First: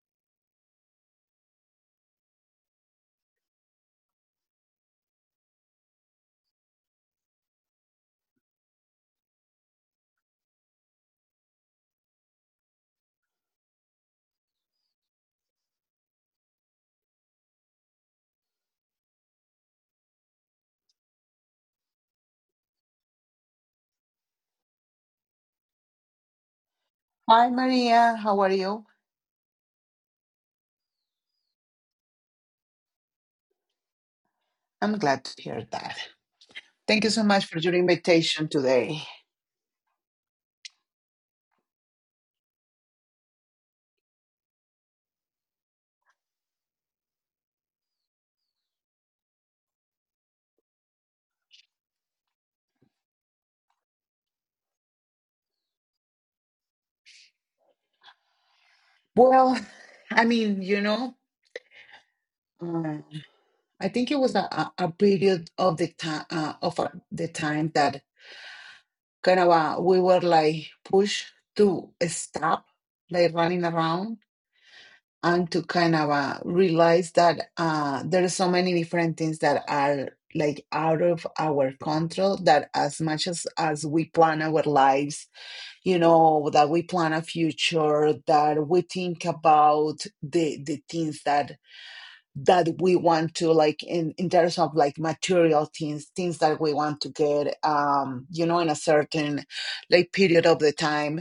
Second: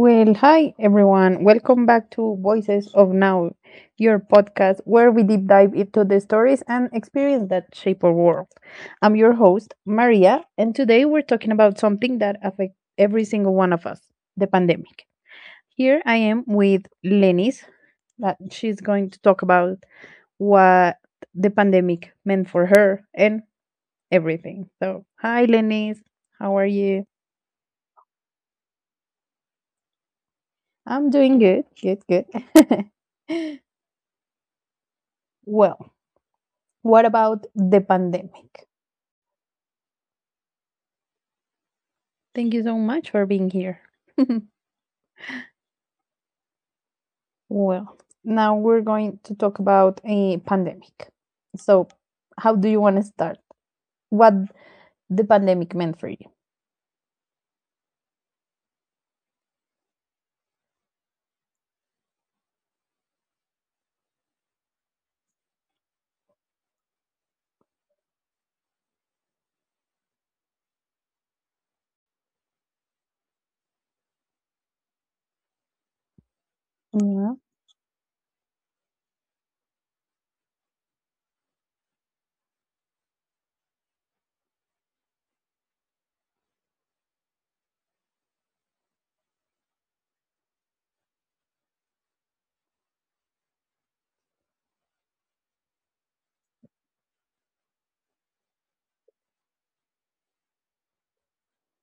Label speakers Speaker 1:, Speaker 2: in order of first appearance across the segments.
Speaker 1: Well, hi everyone. Welcome back to Voices of Now, your podcast where we deep dive into the stories and experience that shape our world. I'm your host, Maria, and today we're talking about something that affects every single one of us, the pandemic. Here I am with Lenis, that she's going to talk about what the pandemic meant for her and everything. So, hi Lenis, how are you?
Speaker 2: Hi, Maria. How are you?
Speaker 1: I'm doing good. Good, good.
Speaker 2: I'm glad to hear that.
Speaker 1: Well,
Speaker 2: Thank you
Speaker 1: what
Speaker 2: so much
Speaker 1: about
Speaker 2: for your
Speaker 1: the
Speaker 2: invitation
Speaker 1: pandemic?
Speaker 2: today.
Speaker 1: Thank you so much for being here. Well, now we're going to talk about a pandemic. So, how do you want to start? What the pandemic meant for you?
Speaker 2: Well, I mean, you know, uh, I think it was a period of the time of the time that we were like pushed to stop, like running around, and to
Speaker 1: Yeah.
Speaker 2: realize that there are so many different things that are like out of our control. That as much as we plan our lives, you know, that we plan a future, that we think about the things that we want to, like, in terms of like material things that we want to get, you know, in a certain like period of the time.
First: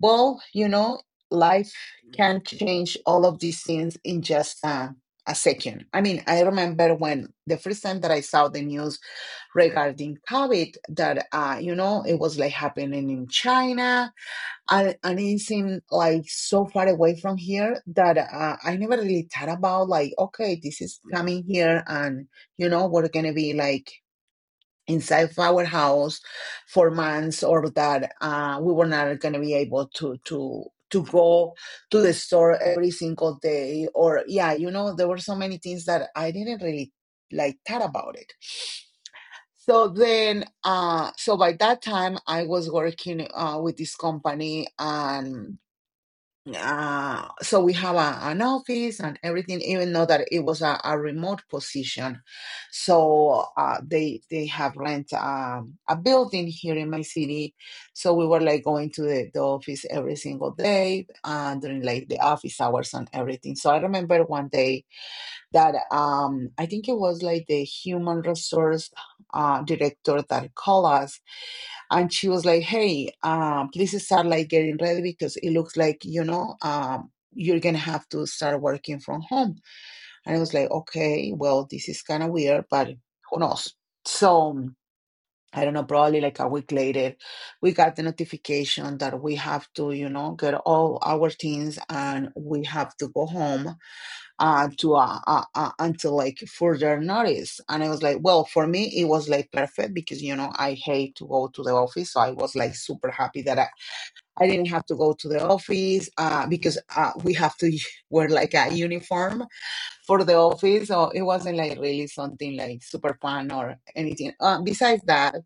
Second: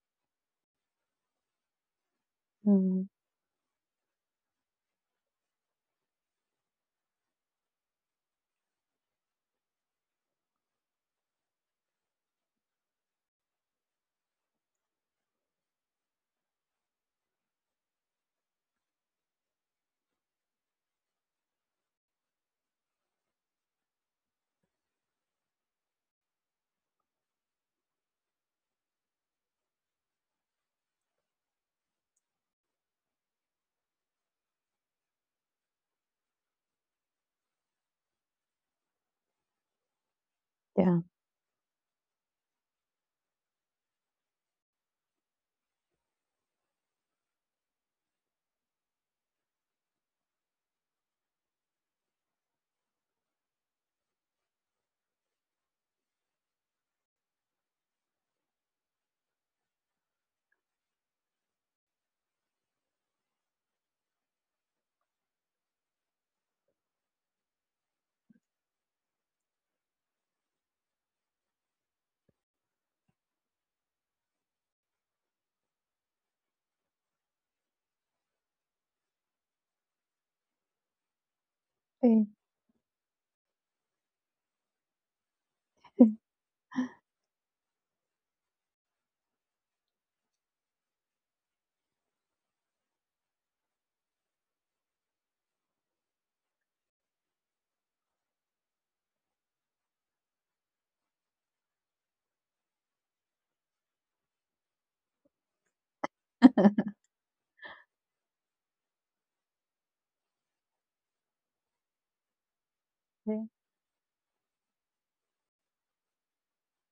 Speaker 2: Well, you know, life can change
Speaker 1: Mm,
Speaker 2: all of these things in just a second. I mean, I remember when the first time that I saw the news regarding COVID, that you know, it was like happening in China, and it seemed like so far away from here that I never really thought about, like, okay, this is coming here, and you know we're gonna be like inside our house for months, or that we were not gonna be able to to go to the store every single day. Or yeah, you know, there were so many things that I didn't really like thought about it. So then,
Speaker 1: yeah.
Speaker 2: so by that time, I was working with this company, and so we have an office and everything, even though that it was a remote position. So they have rent, a building here in my city. So we were like going to the office every single day during like the office hours and everything. So I remember one day that, I think it was like the human resource director that called us, and she was like, "Hey, please start like getting ready, because it looks like, you know, you're gonna have to start working from home." And I was like, "Okay, well, this is kind of weird, but who knows?" So I don't know,
Speaker 1: Okay.
Speaker 2: probably like a week later, we got the notification that we have to, you know, get all our things and we have to go home, to until like further notice. And I was like, well, for me, it was like perfect, because you know I hate to go to the office, so I was like super happy that I didn't have to go to the office, because we have to wear like a uniform for the office, so it wasn't like really something like super fun or anything. Besides that,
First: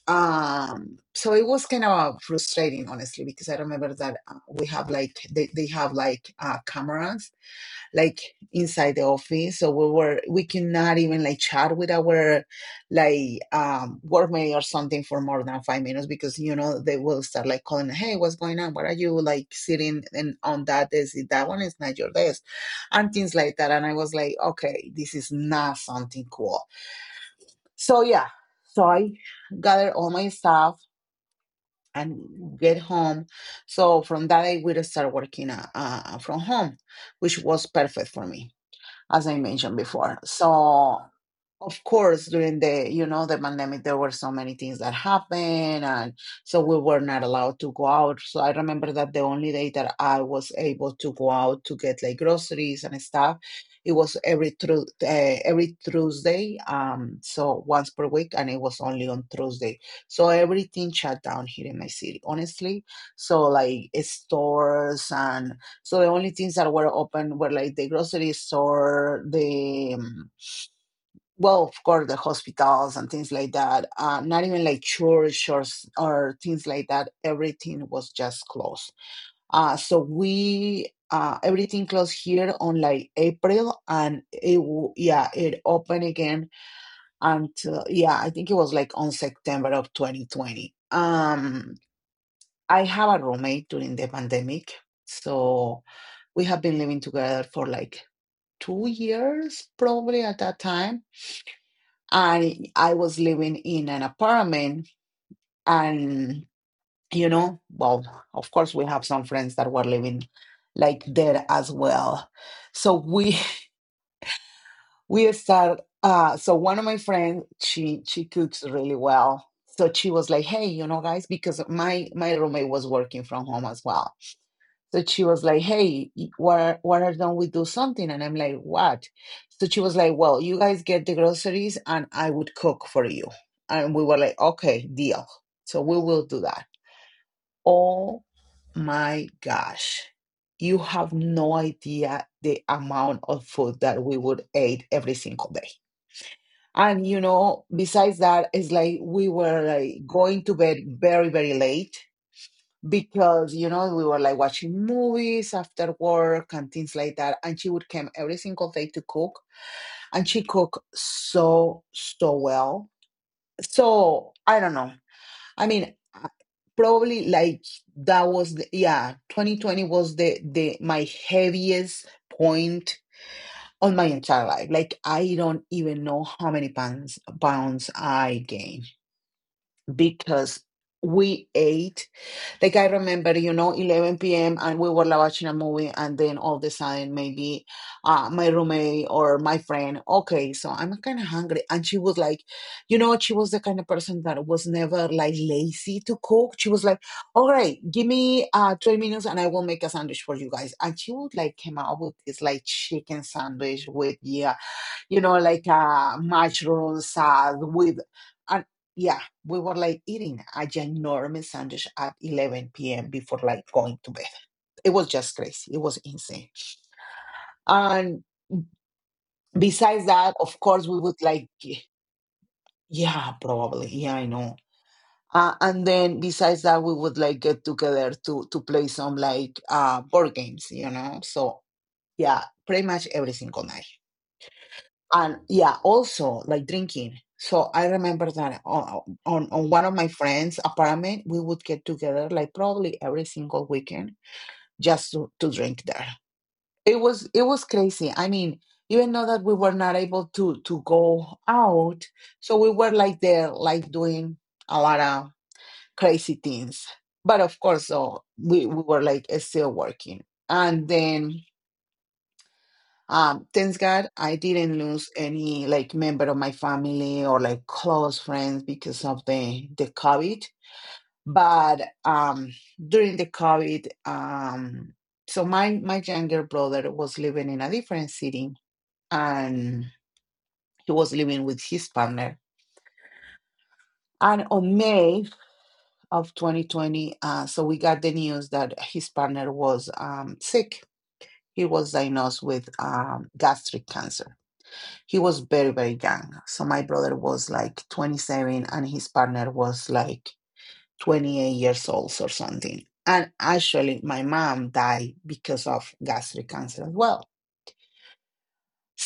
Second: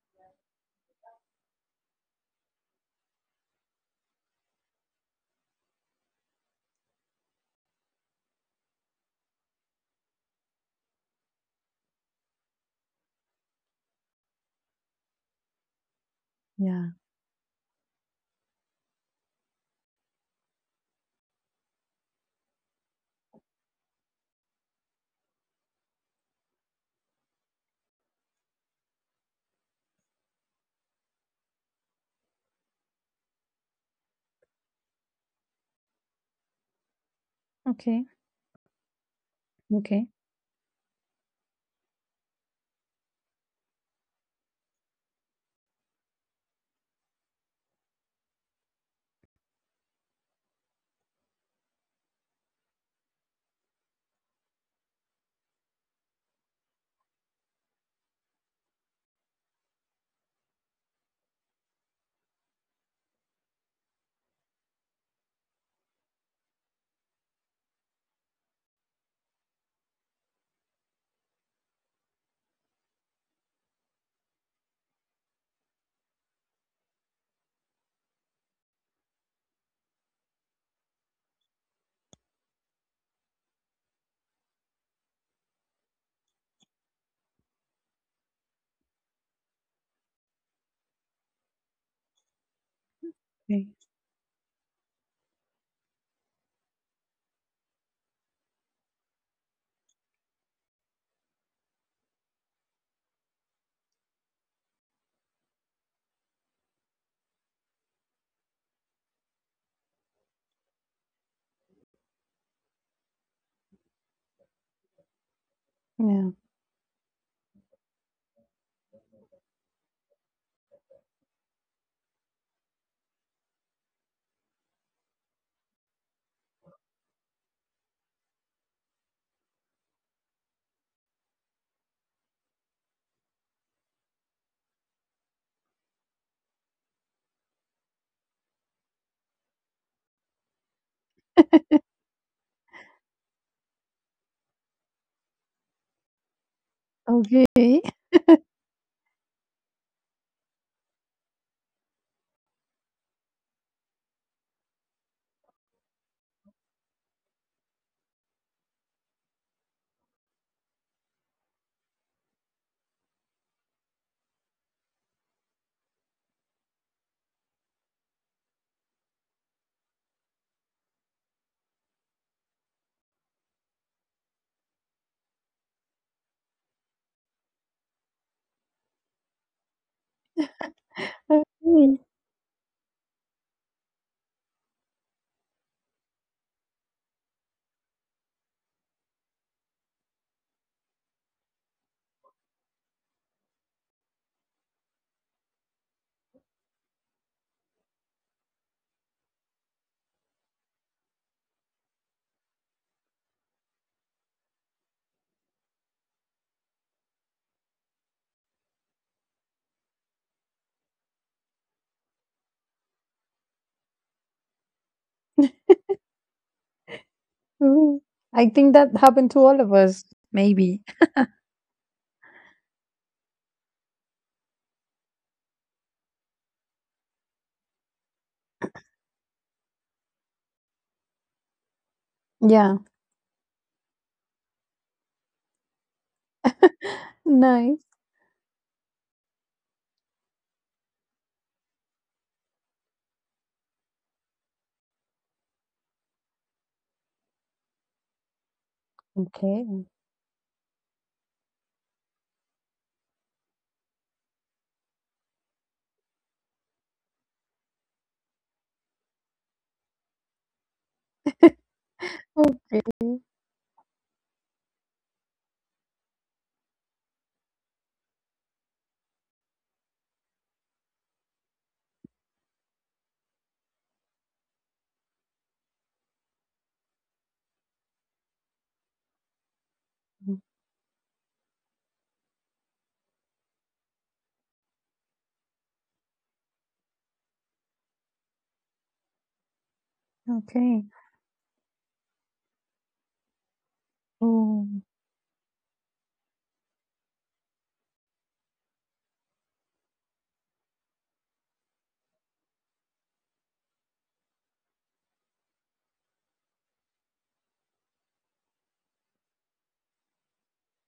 Speaker 2: so it was kind of frustrating, honestly, because I remember that we have like they have like cameras like inside the office. So we cannot even like chat with our like workmate or something for more than 5 minutes, because you know they will start like calling, hey, what's going on? What
Speaker 1: Yeah.
Speaker 2: are you like sitting and on that desk? That one is not your desk, and things like that. And I was like, okay, this is not something cool. So yeah, so I gathered all my stuff and get home. So from that day, we start working from home, which was perfect for me,
Speaker 1: Okay.
Speaker 2: as I mentioned before. So
Speaker 1: Okay.
Speaker 2: of course during the, you know, the pandemic, there were so many things that happened. And so we were not allowed to go out, so I remember that the only day that I was able to go out to get like groceries and stuff, it was every Tuesday, so once per week, and it was only on Tuesday. So everything shut down here in my city, honestly. So like stores and. So the only things that were open were like the grocery store, the, well, of course, the hospitals, and things like that. Not even like church or things like that. Everything was just closed. So we everything closed here on like April, and yeah, it opened again until, yeah, I think it was like on September of 2020. I have a roommate during the
Speaker 1: Okay.
Speaker 2: pandemic, so we have been living together for like 2 years probably at that time. And I was living in an apartment, and you know, well, of course, we have some friends that were living like there as well. So we we start. So one of
Speaker 1: Yeah.
Speaker 2: my friends, she cooks really well. So she was like, "Hey, you know, guys, because my roommate was working from home as well." So she was like, "Hey, what why don't we do something?" And I'm like, "What?" So she was like, "Well, you guys get the groceries, and I would cook for you." And we were like, "Okay, deal." So we will do that. Oh my gosh, you have no idea the amount of food that we would eat every single day. And you know, besides
Speaker 1: Okay.
Speaker 2: that, it's like we were like going to bed very, very late, because you know we were like watching movies after work and things like that, and she would come every single day to cook, and she cooked so well. So I don't know, I mean, probably like that was yeah, 2020 was the my heaviest point on my entire life. Like, I don't even know how many pounds I gained, because we ate.
Speaker 1: Okay.
Speaker 2: Like I remember, you know, 11 p.m. and we were like watching a movie, and then all of a sudden, maybe my roommate or my friend, okay, so I'm kind of hungry. And she was like, you know, she was the kind of person that was never like lazy to cook. She was like, all right, give me 20 minutes, and I will make a sandwich for you guys. And she would like came out with this like chicken sandwich with, yeah, you know, like, mushroom salad with, and yeah, we were like eating a ginormous sandwich at 11 p.m. before like going to bed. It was just crazy. It was insane. And
Speaker 1: Mhm. I think that
Speaker 2: besides
Speaker 1: happened
Speaker 2: that,
Speaker 1: to
Speaker 2: of
Speaker 1: all of
Speaker 2: course, we
Speaker 1: us.
Speaker 2: would like,
Speaker 1: Maybe.
Speaker 2: yeah, probably. Yeah, I know. And then besides that, we would like get together to play some like board games, you know. So yeah, pretty much every single night.
Speaker 1: Yeah.
Speaker 2: And yeah, also like drinking. So I remember that
Speaker 1: Nice.
Speaker 2: on one of my friends' apartment, we would get together like probably every single weekend just to drink there. It was crazy. I mean, even though that we were
Speaker 1: Okay.
Speaker 2: not able to go out, so we were like there like doing a lot of crazy things. But of course, so we were like still working. And then,
Speaker 1: Okay.
Speaker 2: thanks God I didn't lose any like member of my family or like close friends because of the COVID. But during the COVID, so my younger brother was living in a different city, and he was living with his partner. And on May of 2020, so we got the news that his partner was sick. He was diagnosed with
Speaker 1: Okay.
Speaker 2: gastric cancer. He was very, very young.
Speaker 1: Oh,
Speaker 2: So my brother was like 27 and his partner was like 28 years old or something. And actually my mom died because of gastric cancer as well.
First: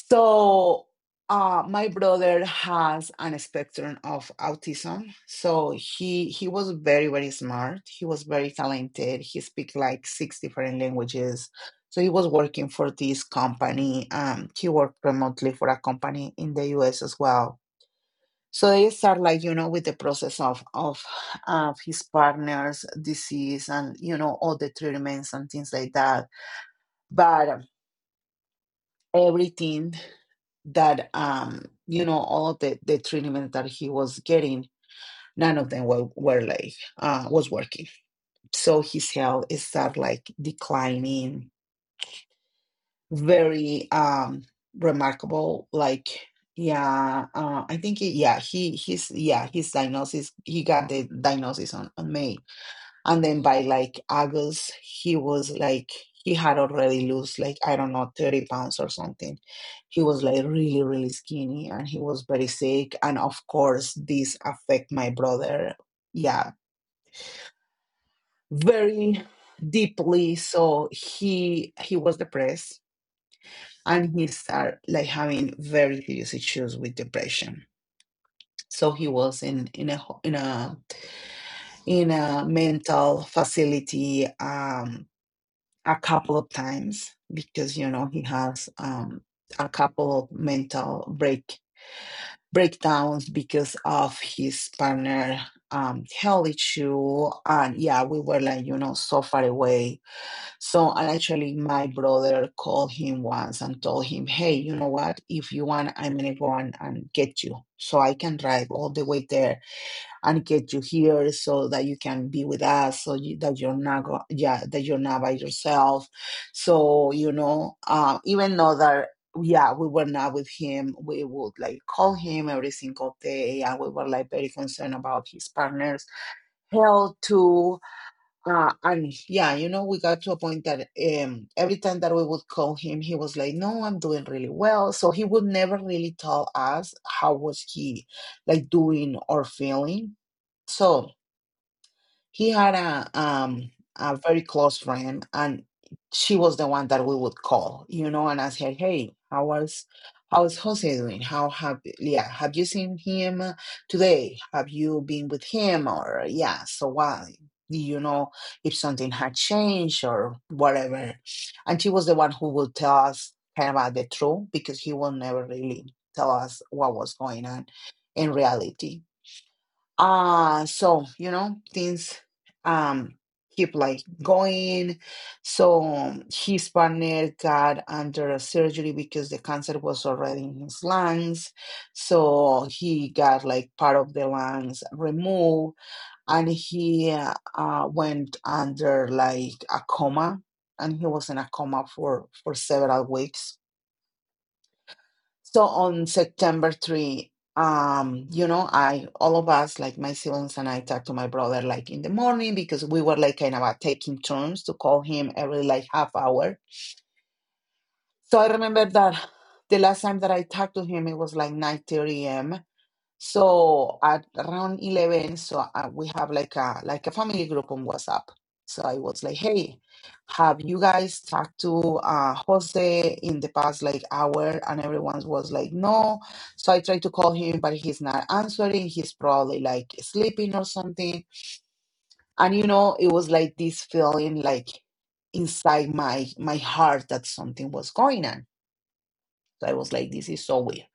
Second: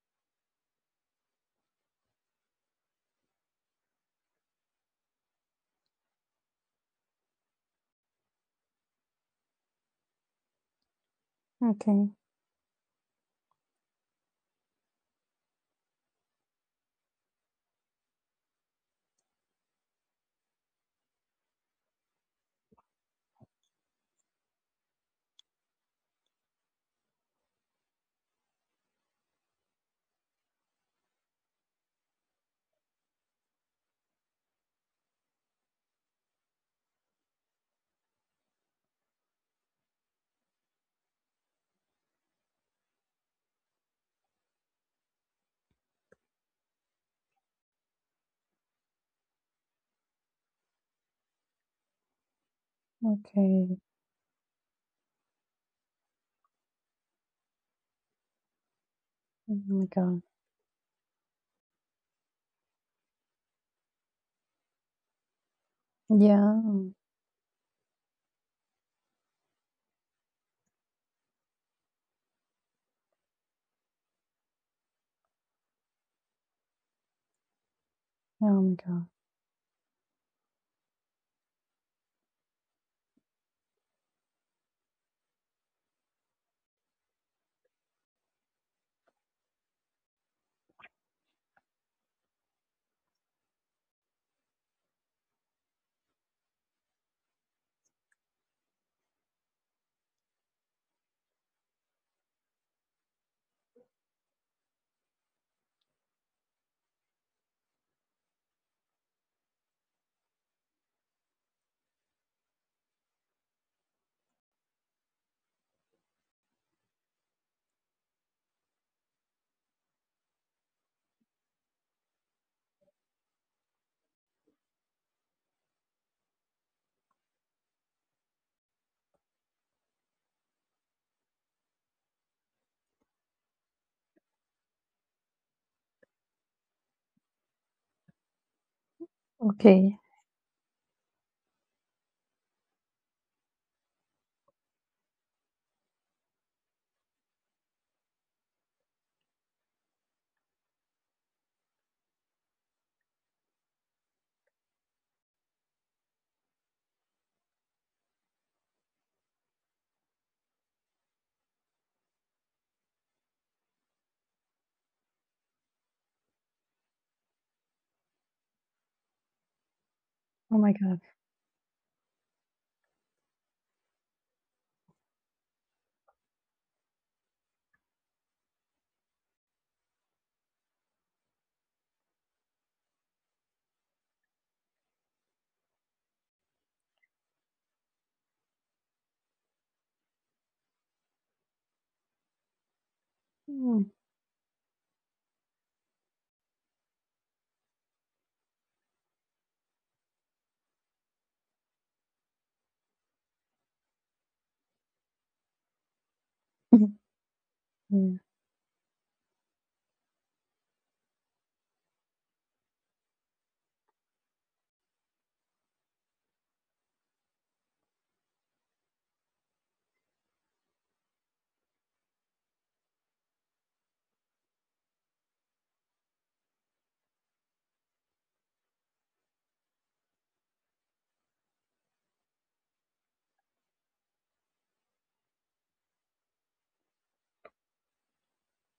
Speaker 2: So, my brother has an spectrum of autism. So he was very, very smart. He was very talented.
Speaker 1: okay.
Speaker 2: He speaks like six different languages. So he was working for this company. He worked remotely for a company in the US as well. So they start like, you know, with the process of his partner's disease, and, you know, all the treatments and things like that. But everything. That you know all the treatment that he was getting, none of them were like was working. So his health is start like declining very, remarkable, like, yeah. I think he, yeah he he's yeah his diagnosis, he got the diagnosis on May,
Speaker 1: Okay.
Speaker 2: and then by like August, he was like, he had already lost like, I don't know, 30 pounds or
Speaker 1: Oh my
Speaker 2: something.
Speaker 1: god.
Speaker 2: He was like really, really skinny and he was very sick. And of course, this affect my brother.
Speaker 1: Yeah.
Speaker 2: Yeah, very deeply. So he was depressed, and he started like having very serious issues with depression. So he was
Speaker 1: Oh my god.
Speaker 2: in a mental facility. A couple of times because you know he has a couple of mental breakdowns because of his partner health issue. And yeah, we were like, you know, so far away. So and actually my brother called him once and told him, hey, you know what, if you want, I'm gonna go and get you, so I can drive all the way there and get you here so that you can be with us, so you, that you're not go, yeah that you're not by yourself. So you know, even though that yeah, we were not with him, we would like call him every single day and we were like very concerned about his partner's health too. And yeah, you know, we got to a point that every time that we would call him, he was like, no, I'm doing really well. So he would never really tell us how was he like doing or feeling. So he had
Speaker 1: Okay.
Speaker 2: a very close friend, and she was the one that we would call, you know, and ask her, "Hey, how is Jose doing? How have have you seen him today? Have you been with him or so why?" Do you know, if something had changed or whatever. And she was the one who would tell us kind of about the truth, because he will never really tell us what was going on in reality. Uh so you know, things um
Speaker 1: Oh my god.
Speaker 2: keep like going. So his partner got under a surgery because the cancer was already in his lungs, so he got like part of the lungs removed. And he went under like a coma, and he was in a coma for several weeks. So on
Speaker 1: Mm.
Speaker 2: September 3, you know, I, all of us, like my siblings and I, talked to my brother like in the morning, because we were like kind of taking turns to call him every like half hour. So I remember that the last time that
Speaker 1: Yeah.
Speaker 2: I talked to him, it was like 9:30 a.m. So at around 11, so we have like a family group on WhatsApp. So I was like, "Hey, have you guys talked to Jose in the past like hour?" And everyone was like, "No." So I tried to call him, but he's not answering. He's probably like sleeping or something. And you know, it was like this feeling like inside my heart that something was going on. So I was like, "This is so weird."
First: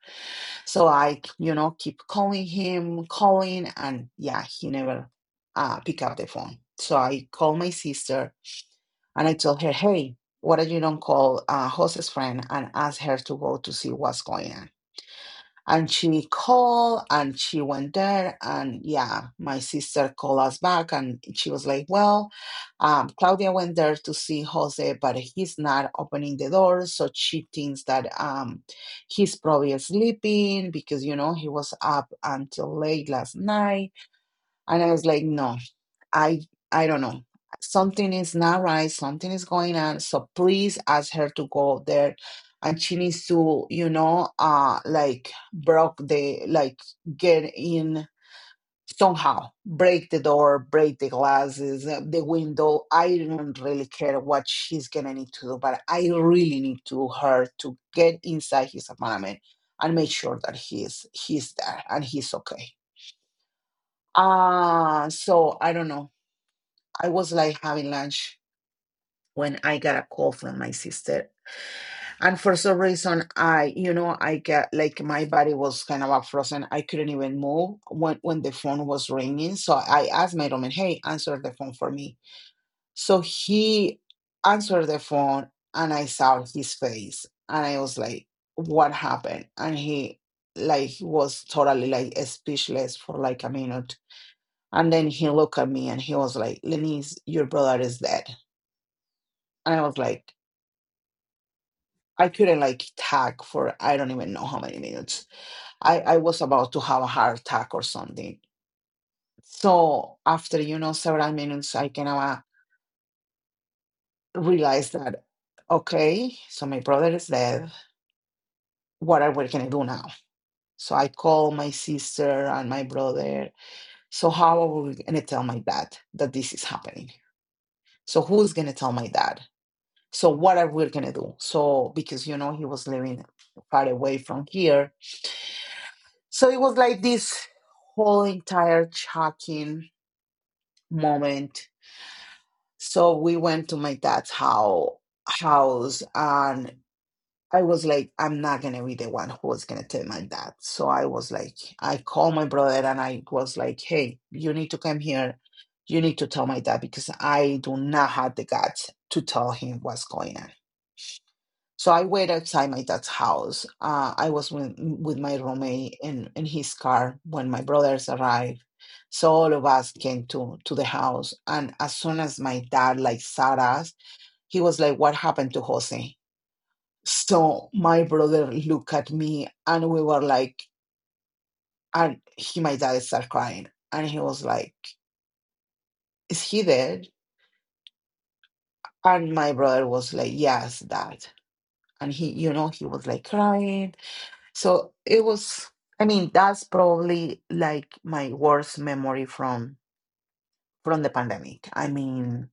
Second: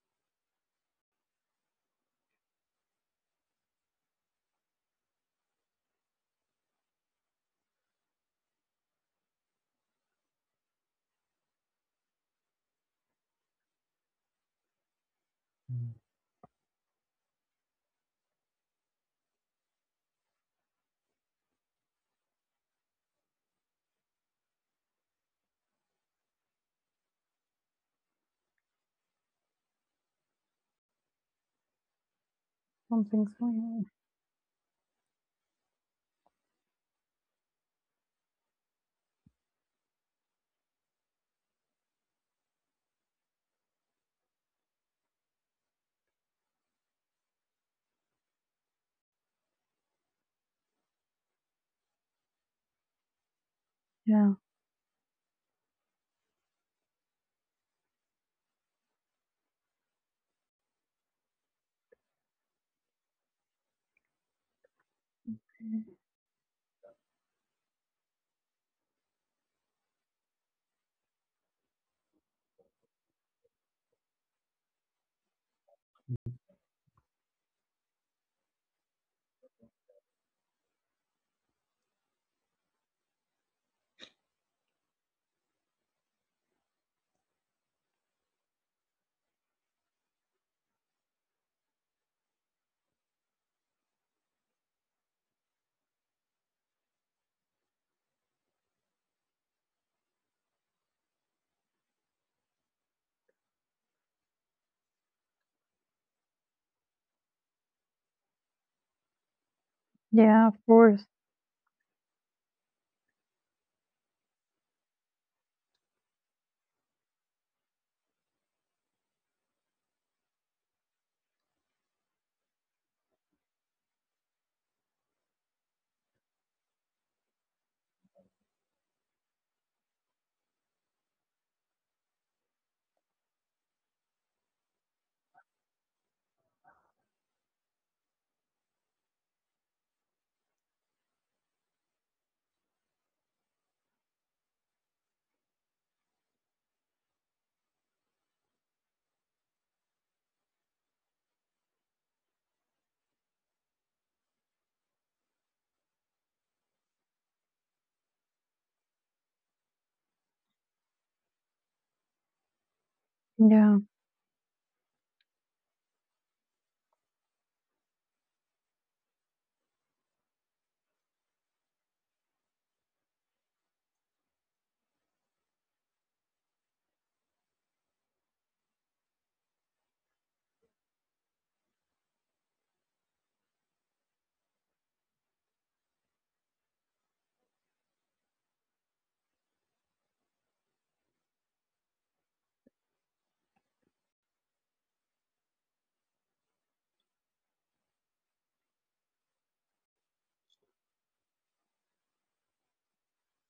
Speaker 2: So I, you know, keep calling him, calling, and yeah, he never pick up the phone. So I called my sister and I told her, hey, why don't you don't call Jose's friend and ask her to go to see what's going on? And she called and she went there. And yeah, my sister called us back and she was like, well, Claudia went there to see Jose, but he's not opening the door. So she thinks that he's probably sleeping because, you know, he was up until
Speaker 1: Something's
Speaker 2: late
Speaker 1: going
Speaker 2: last
Speaker 1: on.
Speaker 2: night. And I was like, no. I I don't know. Something is not right. Something is going on. So please ask her to go there, and she needs to, you know, like broke the like get in somehow, break the door, break the glasses, the window. I don't
Speaker 1: Yeah.
Speaker 2: really care what she's gonna need to do, but I really need to her to get inside his apartment and make sure that he's there and he's okay. So I don't know. I was like having lunch when I got a call from my sister. And for some reason, I, you know, I got like my body was kind of like frozen. I couldn't even move when, the phone was ringing. So I asked my roommate, hey, answer the phone for me. So he answered the phone and I saw his face and I was like, what happened? And he like was totally like speechless for like a minute. And then he looked at me and he was like, Lenise, your brother is dead. And I was like, I couldn't like talk for I don't even know how many minutes. I was about to have a heart attack or something.
Speaker 1: Yeah, of
Speaker 2: So
Speaker 1: course.
Speaker 2: after, you know, several minutes, I kind of realized that, okay, so my brother is dead. What are we going to do now? So I call my sister and my brother. So how are we going to tell my dad that this is happening? So who's going to tell my dad? So what are we going to do? So because, you know, he was living far away from here. So it was like this whole entire shocking moment. So we went to my house, and I was like, I'm not gonna be the one who was gonna tell my dad. So I was like, I called my brother and I was like, hey, you need to come here. You need to tell my dad because I do not have the guts to tell him what's going on. So I wait outside my dad's
Speaker 1: Yeah.
Speaker 2: house. I was with my roommate in his car when my brothers arrived. So all of us came to the house. And as soon as my dad like saw us, he was like, what happened to Jose? So my brother looked at me and we were like, and he, my dad started crying. And he was like, is he dead? And my brother was like, yes, dad. And he, you know, he was like crying. So it was, I mean, that's probably like my worst memory from the pandemic. I mean,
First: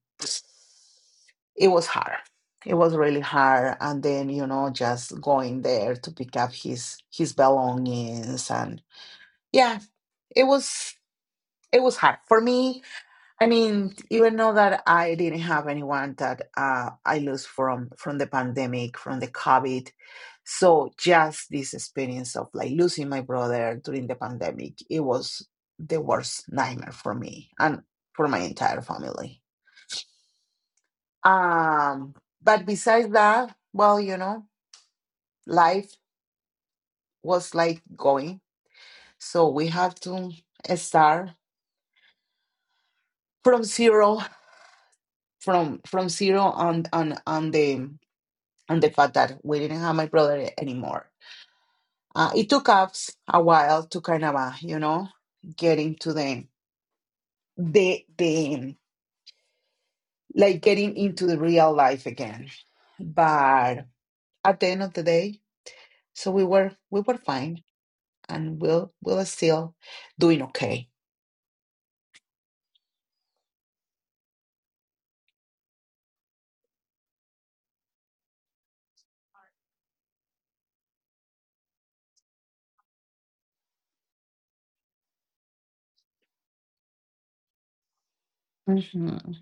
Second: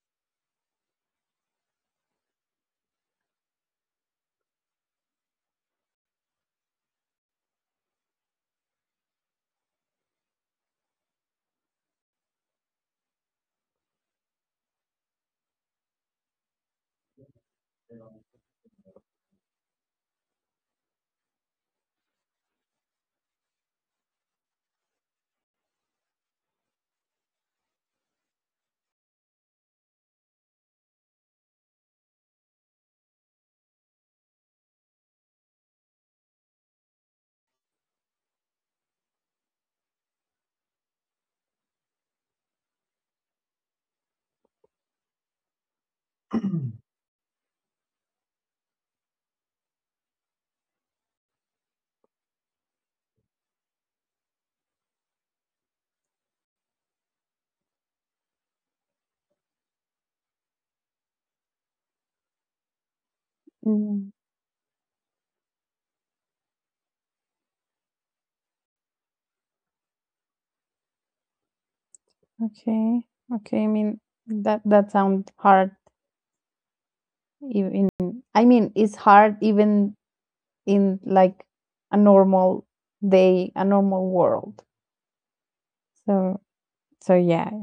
Speaker 2: it was hard. It was really hard. And then, you know, just going there to pick up his belongings, and yeah, it was it was hard for me. I mean, even though that I didn't have anyone that I lost from the pandemic, from the COVID, so just this experience of like losing my brother during the pandemic, it was the worst nightmare for me and for my entire family. Um, but besides that, well, you know, life was like going, so we have to start from zero, from zero on the and the fact that we didn't have my brother anymore. It took us a while to kind of, you know, getting to the, the, like getting into the real life again. But at the end of the day, so
Speaker 1: Mm,
Speaker 2: we were fine and we'll still doing okay.
Speaker 1: okay. Okay. I mean that sounds hard even, I mean it's hard even in like a normal day, a normal world. So so yeah.
Speaker 2: Hmm.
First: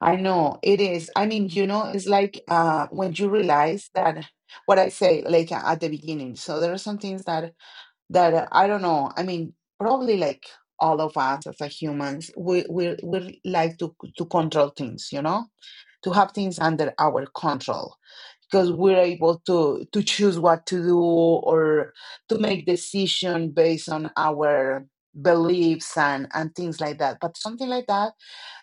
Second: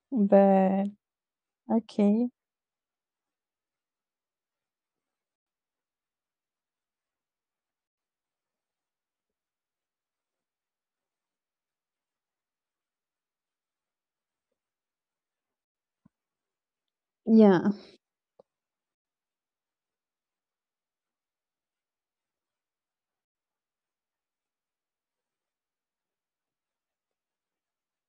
Speaker 2: I know it
Speaker 1: But
Speaker 2: is. I mean, you know, it's
Speaker 1: okay.
Speaker 2: like when you realize that what I say, like at the beginning. So there are some things that I don't know. I mean, probably like all of us as a humans, we like to control things, you know, to have things under our control
Speaker 1: Yeah.
Speaker 2: because we're able to choose what to do or to make decision based on our beliefs and things like that. But something like that,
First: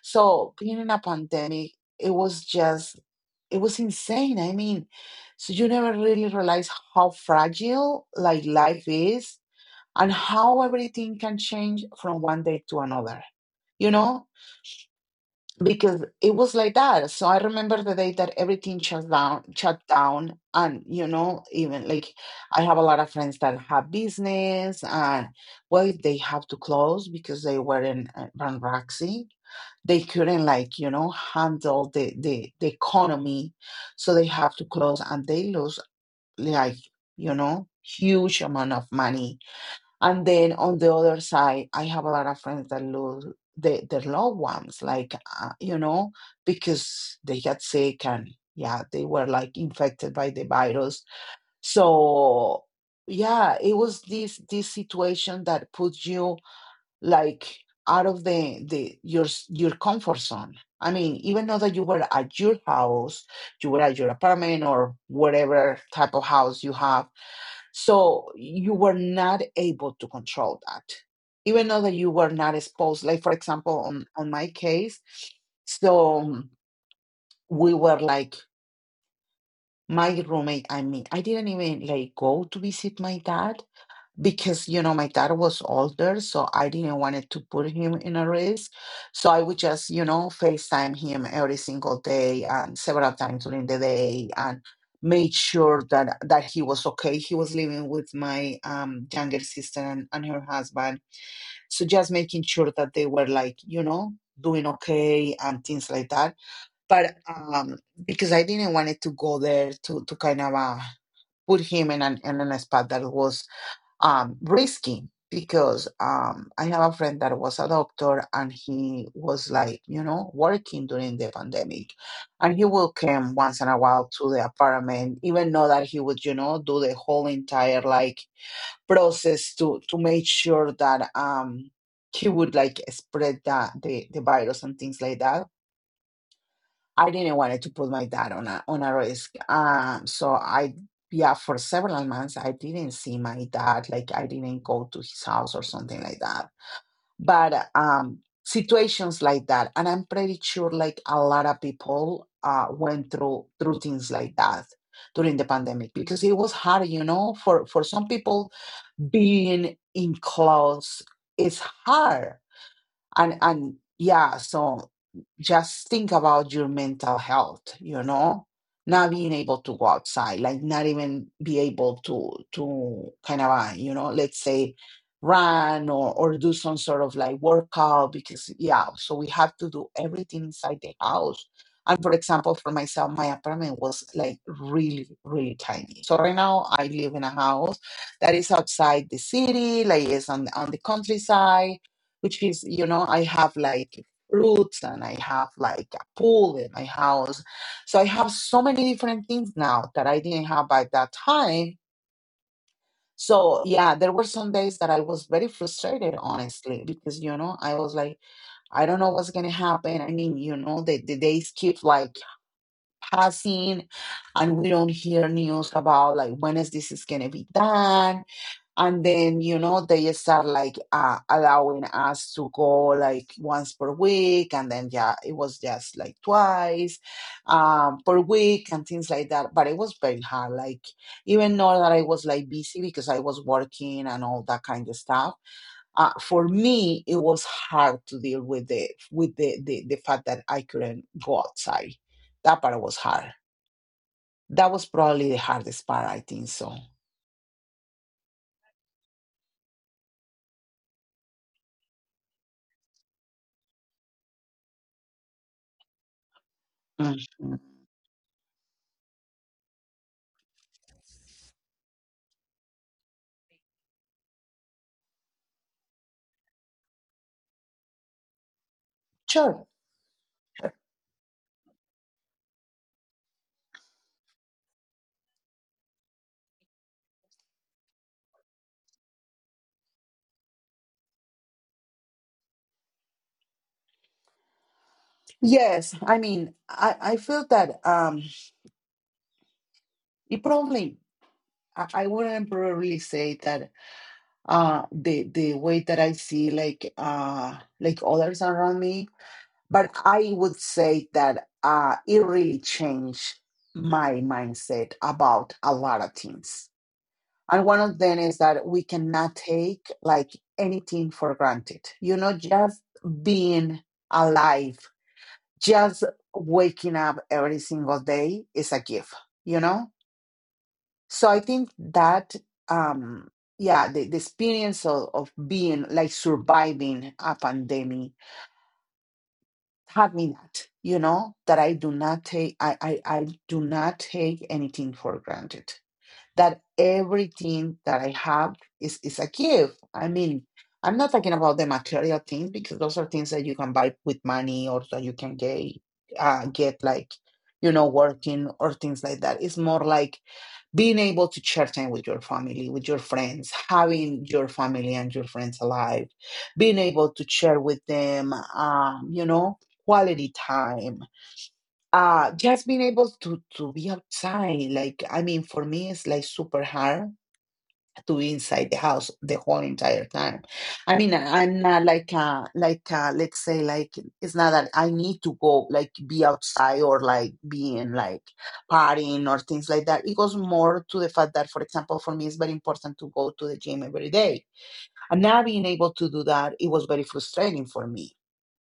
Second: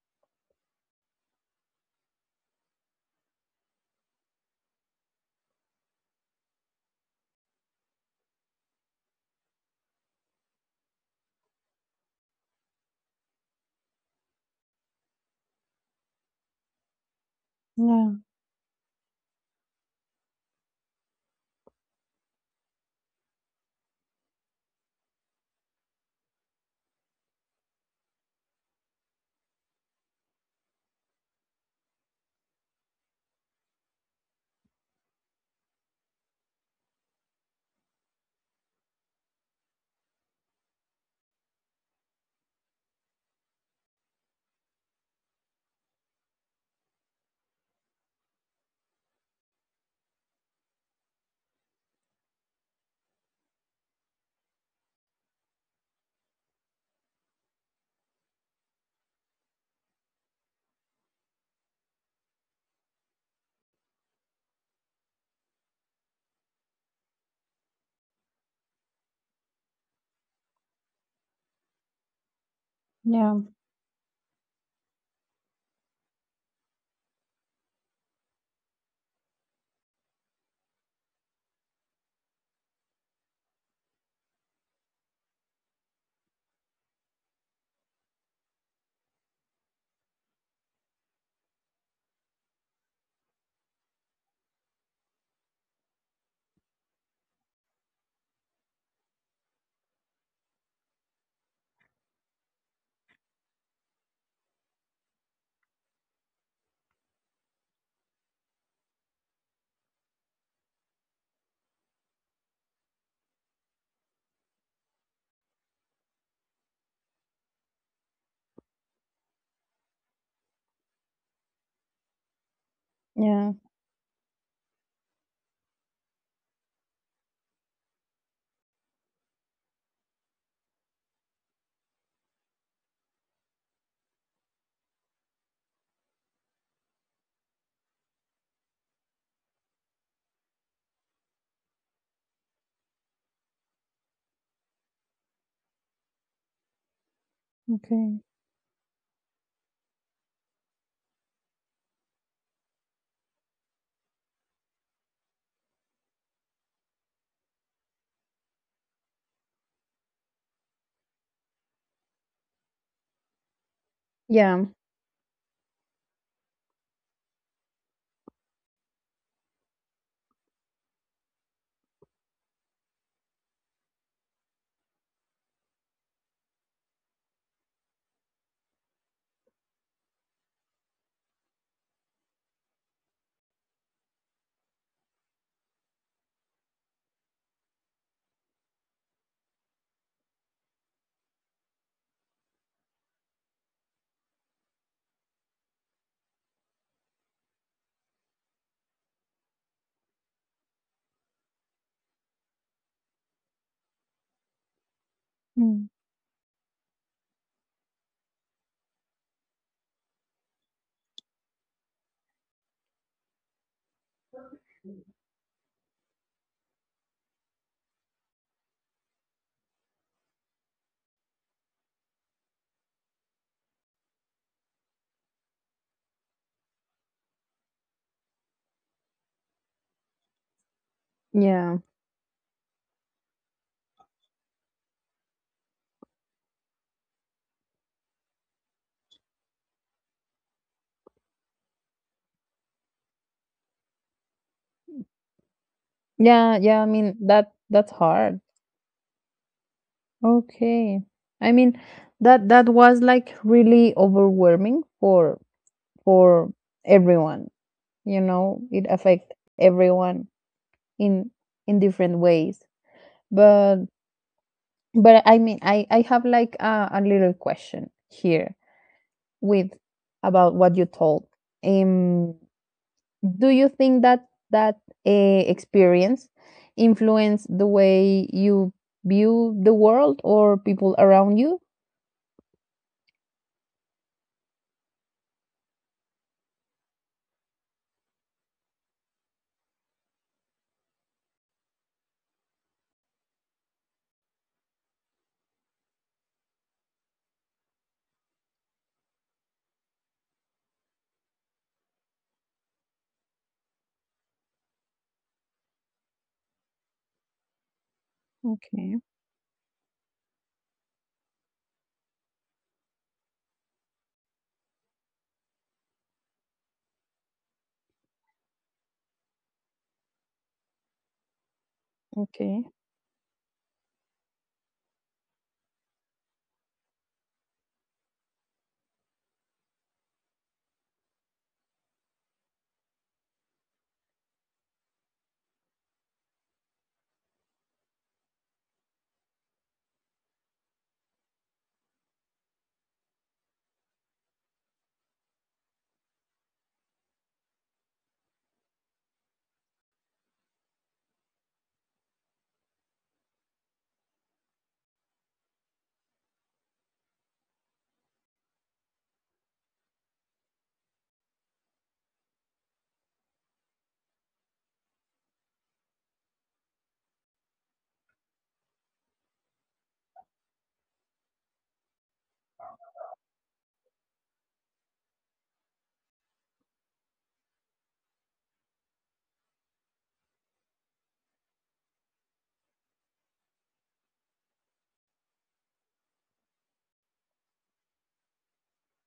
Speaker 2: so being in a pandemic, it was just it was insane. I mean, so you never really realize how fragile like life is and how everything can change from one day to another, you know? Because it was like that. So I remember the
Speaker 1: Yeah.
Speaker 2: day that everything shut down, and you know, even like I have a lot of friends that have business, and well, they have to close because they were in bankruptcy. They couldn't like you know handle the the economy, so they have to close and they lose like, you know, huge amount of money. And then on the other side, I have a lot of friends that lose their loved ones, like, you know, because they got sick and yeah, they were like infected by the virus. So yeah, it was this situation that puts you like out of the your comfort zone. I mean, even though that you were at your house, you were at your apartment or whatever type of house you have, so you were not able to control that, even though that you were not exposed. Like for
Speaker 1: Yeah.
Speaker 2: example, on my case, so we were like my roommate and me. I didn't even like go to visit my dad because you know my dad was older, so I didn't want to put him in a risk. So I would just FaceTime him every single day and several times during the day, and made sure that he was okay. He was living with my younger sister and her husband. So just making sure that they were like doing okay and things like that. But because I didn't want it to go there to kind of put him in an spot that was risky, because I have a friend that was a doctor, and he was like, working during the pandemic. And he will come once
Speaker 1: Yeah.
Speaker 2: in a while to the apartment, even though that he would, do the whole entire like process to make sure that he would like spread that the virus and things like that. I didn't want to put my dad on a risk. So for several months I didn't see my dad. Like I didn't go to his house or something like that. But
Speaker 1: Okay.
Speaker 2: situations like that. And I'm pretty sure like a lot of people went through things like that during the pandemic, because it was hard, for some people being in clothes is hard. And
Speaker 1: Yeah.
Speaker 2: yeah, so just think about your mental health, not being able to go outside, like not even be able to kind of let's say run or do some sort of like workout. Because so we have to do everything inside the house. And for example, for myself, my apartment was like really, really tiny. So right now I live in a house that is outside the city, like it's on the countryside, which is, you know, I have like roots and I have like a pool in my house. So I have so many different things now that I didn't have by that time. So yeah, there were some days that I was very
Speaker 1: Mm.
Speaker 2: frustrated, honestly, because I was like, I don't know what's gonna happen. I mean, you know, the days keep like passing, and we don't hear news about like when is this is gonna be done. And then they start like allowing us to go like once per week, and then it was just like twice per week and things like that. But it was very hard, like even though
Speaker 1: Yeah.
Speaker 2: that I was like busy because I was working and all that kind of stuff. For me it was hard to deal with the fact that I couldn't go outside. That part was hard. That was probably the hardest part, I think
Speaker 1: Yeah,
Speaker 2: so.
Speaker 1: yeah, I mean that's hard. Okay. I mean that that was like really overwhelming for
Speaker 2: Mhm.
Speaker 1: everyone, you know, it affect everyone in in different ways. But But I mean, I have like a little question here with
Speaker 2: Sure.
Speaker 1: about what you told. Um, do you think that that experience influenced the way you view the world or people around you?
Speaker 2: Yes, I mean, I feel that it probably I wouldn't probably say that the way that I see like others around me, but I would say that it really changed my mindset about a lot of things. And one of them is that we
Speaker 1: Okay,
Speaker 2: cannot take like anything for granted. Just being alive, just waking up every single day is a gift, you know? So I think that,
Speaker 1: okay,
Speaker 2: um, yeah, the experience of being like surviving a pandemic taught me that, that I do not take, I do not take anything for granted, that everything that I have is a gift. I mean, I'm not talking about the material things, because those are things that you can buy with money, or that you can get like, working or things like that. It's more like being able to share time with your family, with your friends, having your family and your friends alive, being able to share with them, quality time. Just being able to be outside. Like, I mean, for me, it's like super hard to be inside the house the whole entire time. I mean, I'm not like like let's say, like, it's not that I need to go like be outside or like being like partying or things like that. It goes more to the fact that, for example, for me, it's very important to go to the gym every day. And not being able to do that, it was very frustrating for me.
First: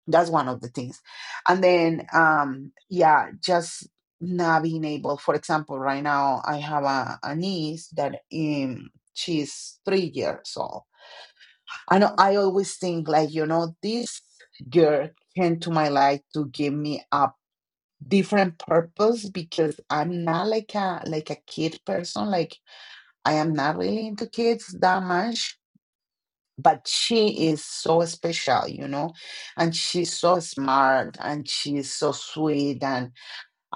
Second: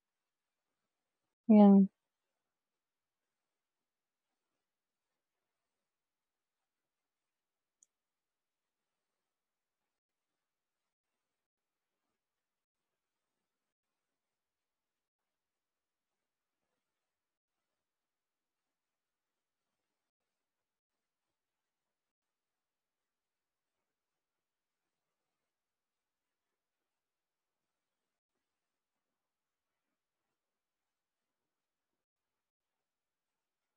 Speaker 2: That's one of the things. And
Speaker 1: yeah,
Speaker 2: then, just not being able, for example, right now I have a niece that she's 3 years old. I know I always think like, this girl came to my life to give me a different purpose, because I'm not like a kid person. Like, I am not really into kids that much, but she is so special, and she's so smart and she's so sweet. And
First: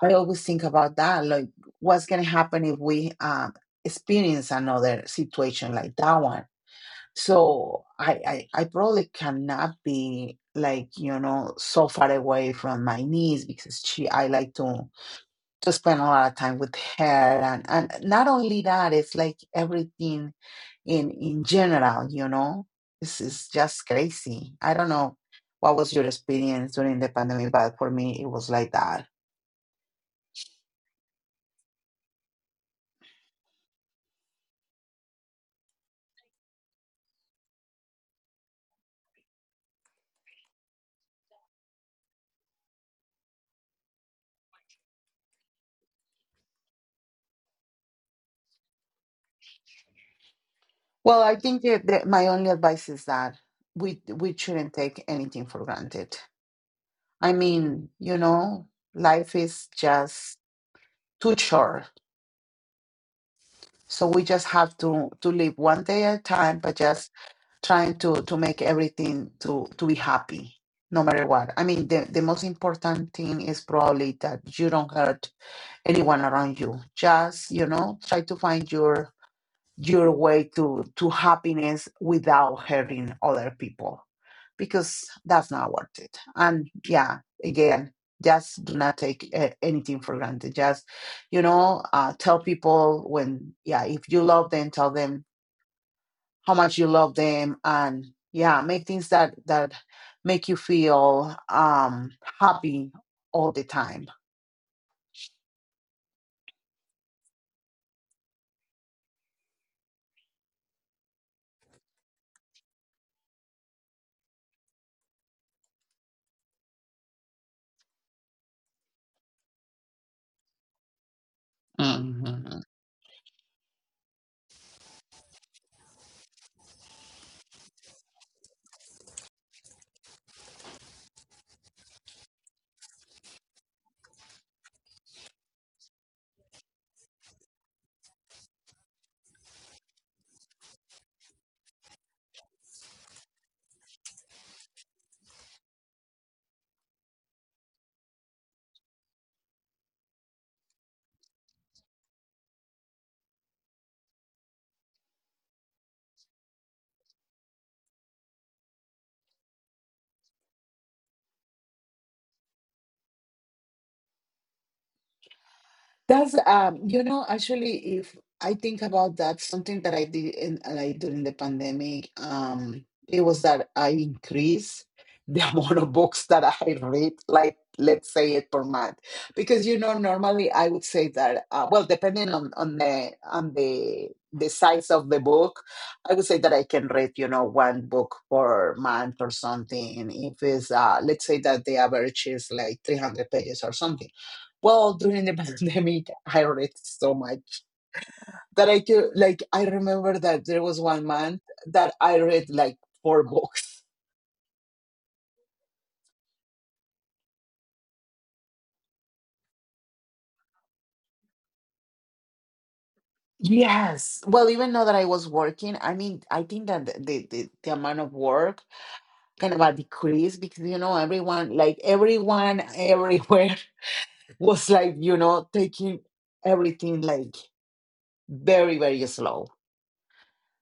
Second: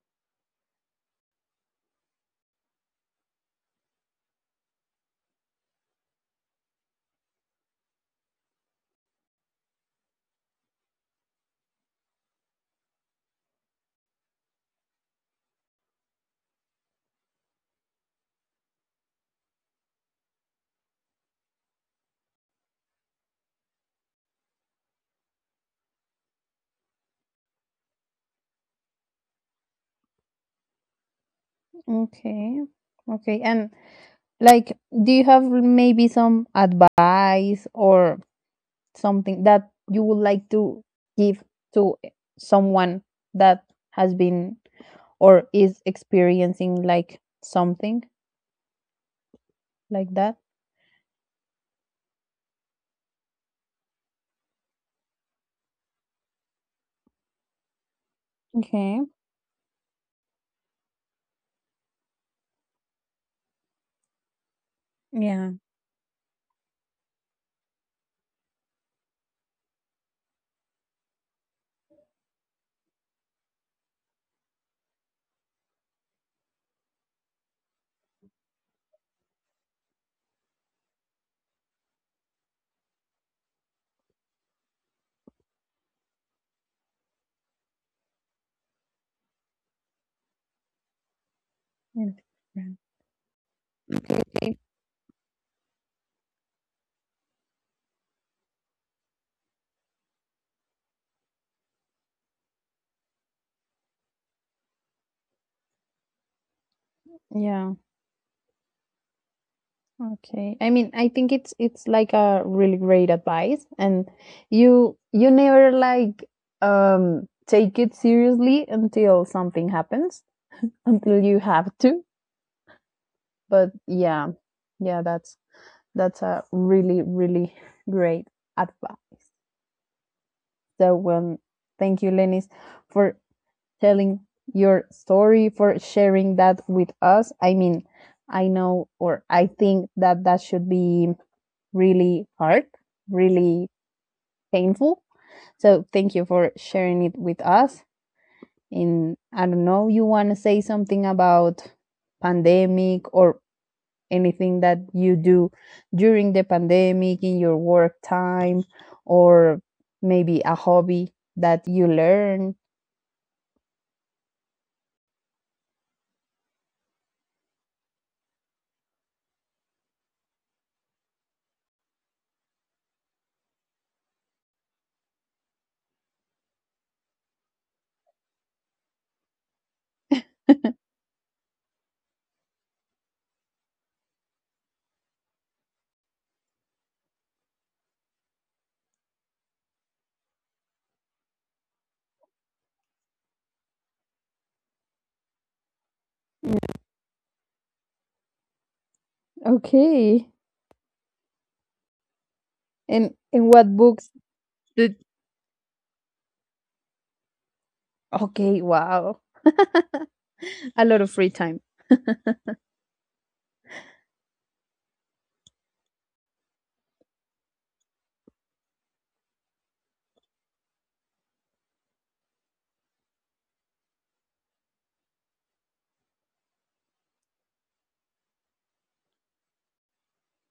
Speaker 2: I always think about that like, what's going to happen if we experience another situation like that one? So I probably cannot be like, so far away from my niece, because I like to spend a lot of time with her. And not only that, it's like everything in general. This is just crazy. I don't know what was your experience during the pandemic, but for me it was like that.
Speaker 1: okay, okay, and like, do you have maybe some advice or something that you would like to give to someone that has been or is experiencing like something like that?
Speaker 2: Well, I think that my only advice is that we shouldn't take anything for granted. I mean,
Speaker 1: Okay.
Speaker 2: life is just too short. So we just have to
Speaker 1: Yeah.
Speaker 2: live one day at a time, but just trying to make everything to be happy, no matter what. I mean, the most important thing is probably that you don't hurt anyone around you. Just, try to find your way to happiness without hurting other people, because that's not worth it. And yeah, again, just do not take anything for granted. Just,
Speaker 1: Yeah.
Speaker 2: tell people when, if you love
Speaker 1: Okay.
Speaker 2: them, tell them how much you love them. And yeah, make things that make you feel happy all the time.
Speaker 1: Yeah. Okay. I mean, I think it's like a really great advice and you never like take it seriously until something happens, until you have to. But yeah, yeah, that's a really really great advice. So well, thank you, Lenis, for telling your story, for sharing that with us. I mean, I know or I think that that should be really hard, really painful. So thank you for sharing it with us. And I don't know, you want to say something about pandemic or anything that you do during the pandemic in your work time or maybe a hobby that you learn,
Speaker 2: That's actually, if I think about that, something that I did in like during the pandemic, it was that I increased the amount of books that I read, like, let's say it per month. Because normally I would say that, well, depending on the size of the book, I would say that I can read, one book per month or something. If it's let's say that the average is like 300 pages or something. Well, during the pandemic, I read so much that I could, like, I remember that
Speaker 1: okay,
Speaker 2: there was one month that I read like four
Speaker 1: and
Speaker 2: books.
Speaker 1: what books did, okay, wow, a lot of free time,
Speaker 2: Yes. Well, even though that I was working, I mean, I think that the amount of work kind of a decrease, because, everyone, like, everyone everywhere was like, taking everything like very, very slow.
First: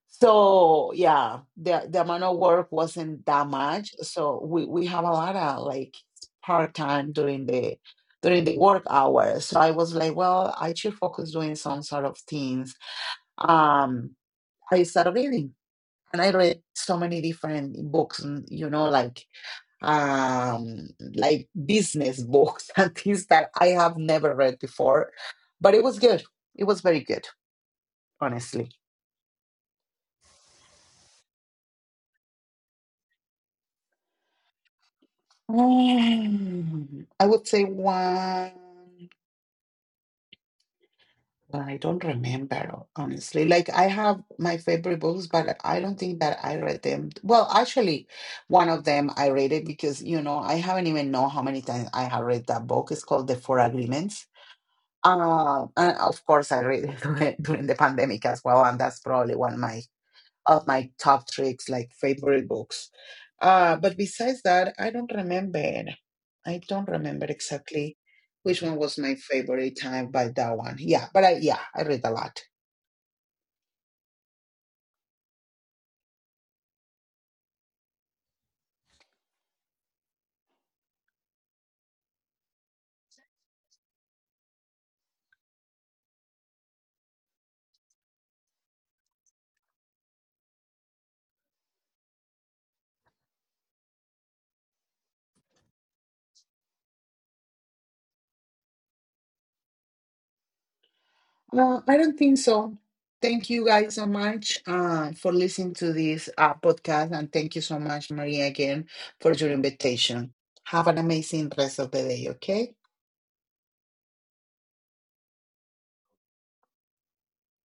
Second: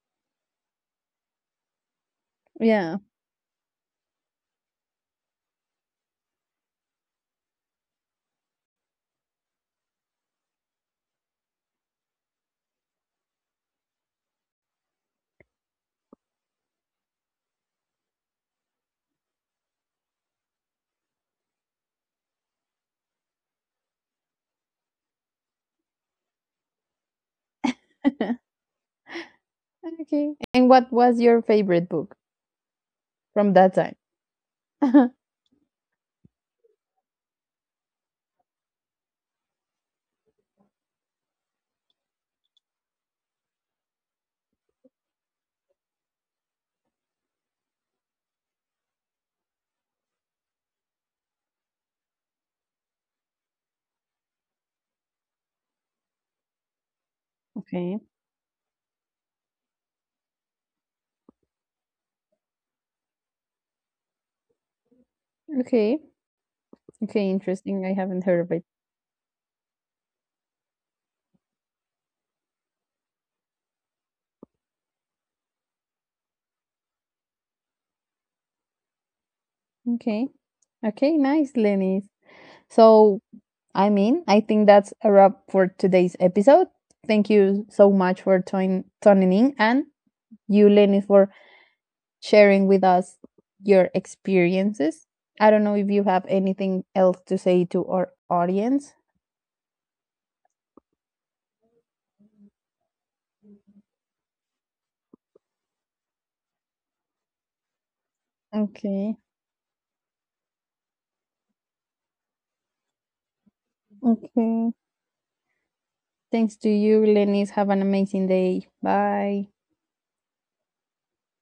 Speaker 2: So yeah, the amount of work
Speaker 1: yeah,
Speaker 2: wasn't that much. So we have a lot of like part time during the work hours. So I was like, well, I should focus doing some sort of things. Um, I started reading, and I read so many different books, and, um like business books and things that I have never read before. But it was good. It was very good, honestly.
Speaker 1: okay, and what was your favorite book from that time?
Speaker 2: I would say one. I don't remember, honestly. Like, I have my favorite books, but I don't think that I read them. Well, actually, one of them I read it because, I haven't even know how many times I have read that book. It's called The Four Agreements.
Speaker 1: Okay.
Speaker 2: And of course, I read it during the pandemic as well, and that's probably one of my top tricks, like favorite
Speaker 1: Okay.
Speaker 2: books.
Speaker 1: Okay,
Speaker 2: But
Speaker 1: interesting, I
Speaker 2: besides
Speaker 1: haven't
Speaker 2: that,
Speaker 1: heard of
Speaker 2: I
Speaker 1: it.
Speaker 2: don't remember. I don't remember exactly which one was my favorite time by that one. Yeah, but I read a lot.
Speaker 1: Okay. Okay, nice Lenny. So I mean, I think that's a wrap for today's episode. Thank you so much for tuning in, and you, Lenny, for sharing with us your experiences. I don't know if you have anything else to say to our audience.
Speaker 2: I don't think so. Thank you guys so much for
Speaker 1: Okay.
Speaker 2: listening to this podcast, and thank you so much, Maria, again for your invitation. Have an
Speaker 1: Okay.
Speaker 2: amazing rest of the day. Okay,
Speaker 1: Thanks to you, Lenny. Have an amazing day. Bye.